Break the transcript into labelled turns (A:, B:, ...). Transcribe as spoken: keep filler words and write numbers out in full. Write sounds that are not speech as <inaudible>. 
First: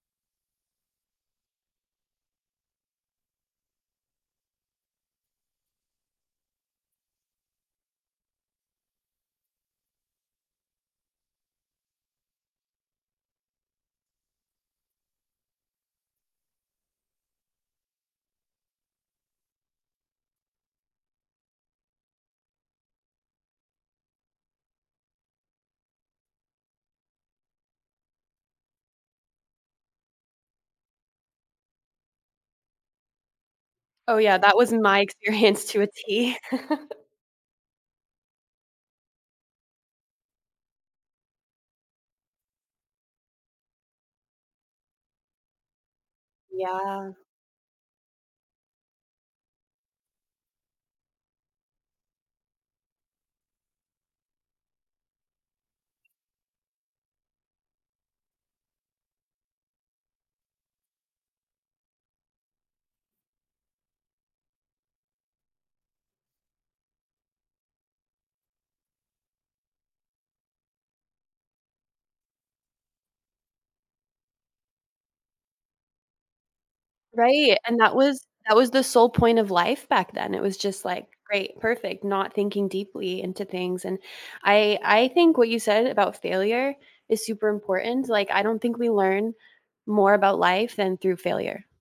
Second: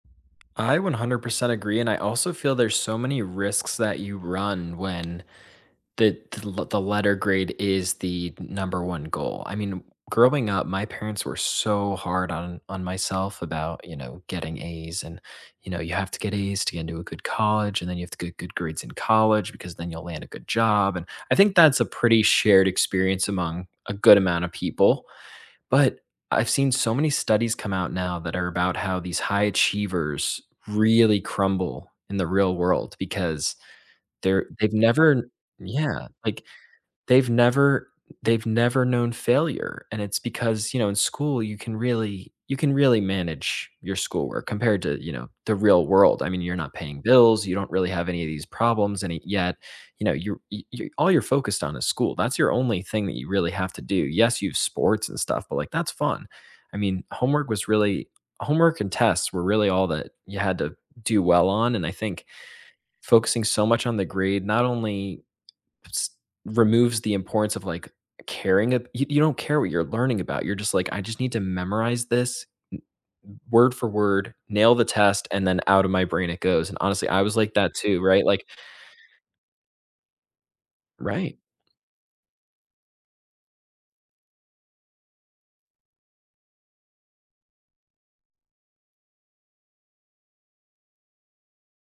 A: I one hundred percent agree, and I also feel there's so many risks that you run when the t the l the letter grade is the number one goal. I mean, growing up, my parents were so hard on on myself about, you know, getting A's, and, you know, "You have to get A's to get into a good college, and then you have to get good grades in college because then you'll land a good job," and I think that's a pretty shared experience among a good amount of people. But I've seen so many studies come out now that are about how these high achievers really crumble in the real world because
B: Oh yeah,
A: they're
B: that was
A: they've
B: in my
A: never
B: experience to a
A: Yeah,
B: T.
A: like,
B: <chuckles>
A: they've never they've never known failure, and it's because, you know, in school you can really you can really manage your schoolwork compared to, you know, the real world. I mean, you're not paying
B: Yeah.
A: bills; you don't really have any of these problems any yet, you know, you're, y y all you're focused on is school, that's your only thing that you really have to do. Yes, you have sports and stuff, but, like, that's fun. I mean, homework was really homework and tests were really all that you had to do well on, and I think focusing so much on the grade not only s removes the importance of, like, caring at y you don't care what you're learning about, you're just like, "I just need to memorize this m w word for word, nail the test, and then out of my brain it goes," and honestly, I was like
B: Right,
A: that
B: and that
A: too,
B: was
A: right? Like
B: that was the sole point of life back then, it was just, like,
A: Right.
B: "Great, perfect," not thinking deeply into things. And I I think what you said about failure is super important, like, I don't think we learn more about life than through failure.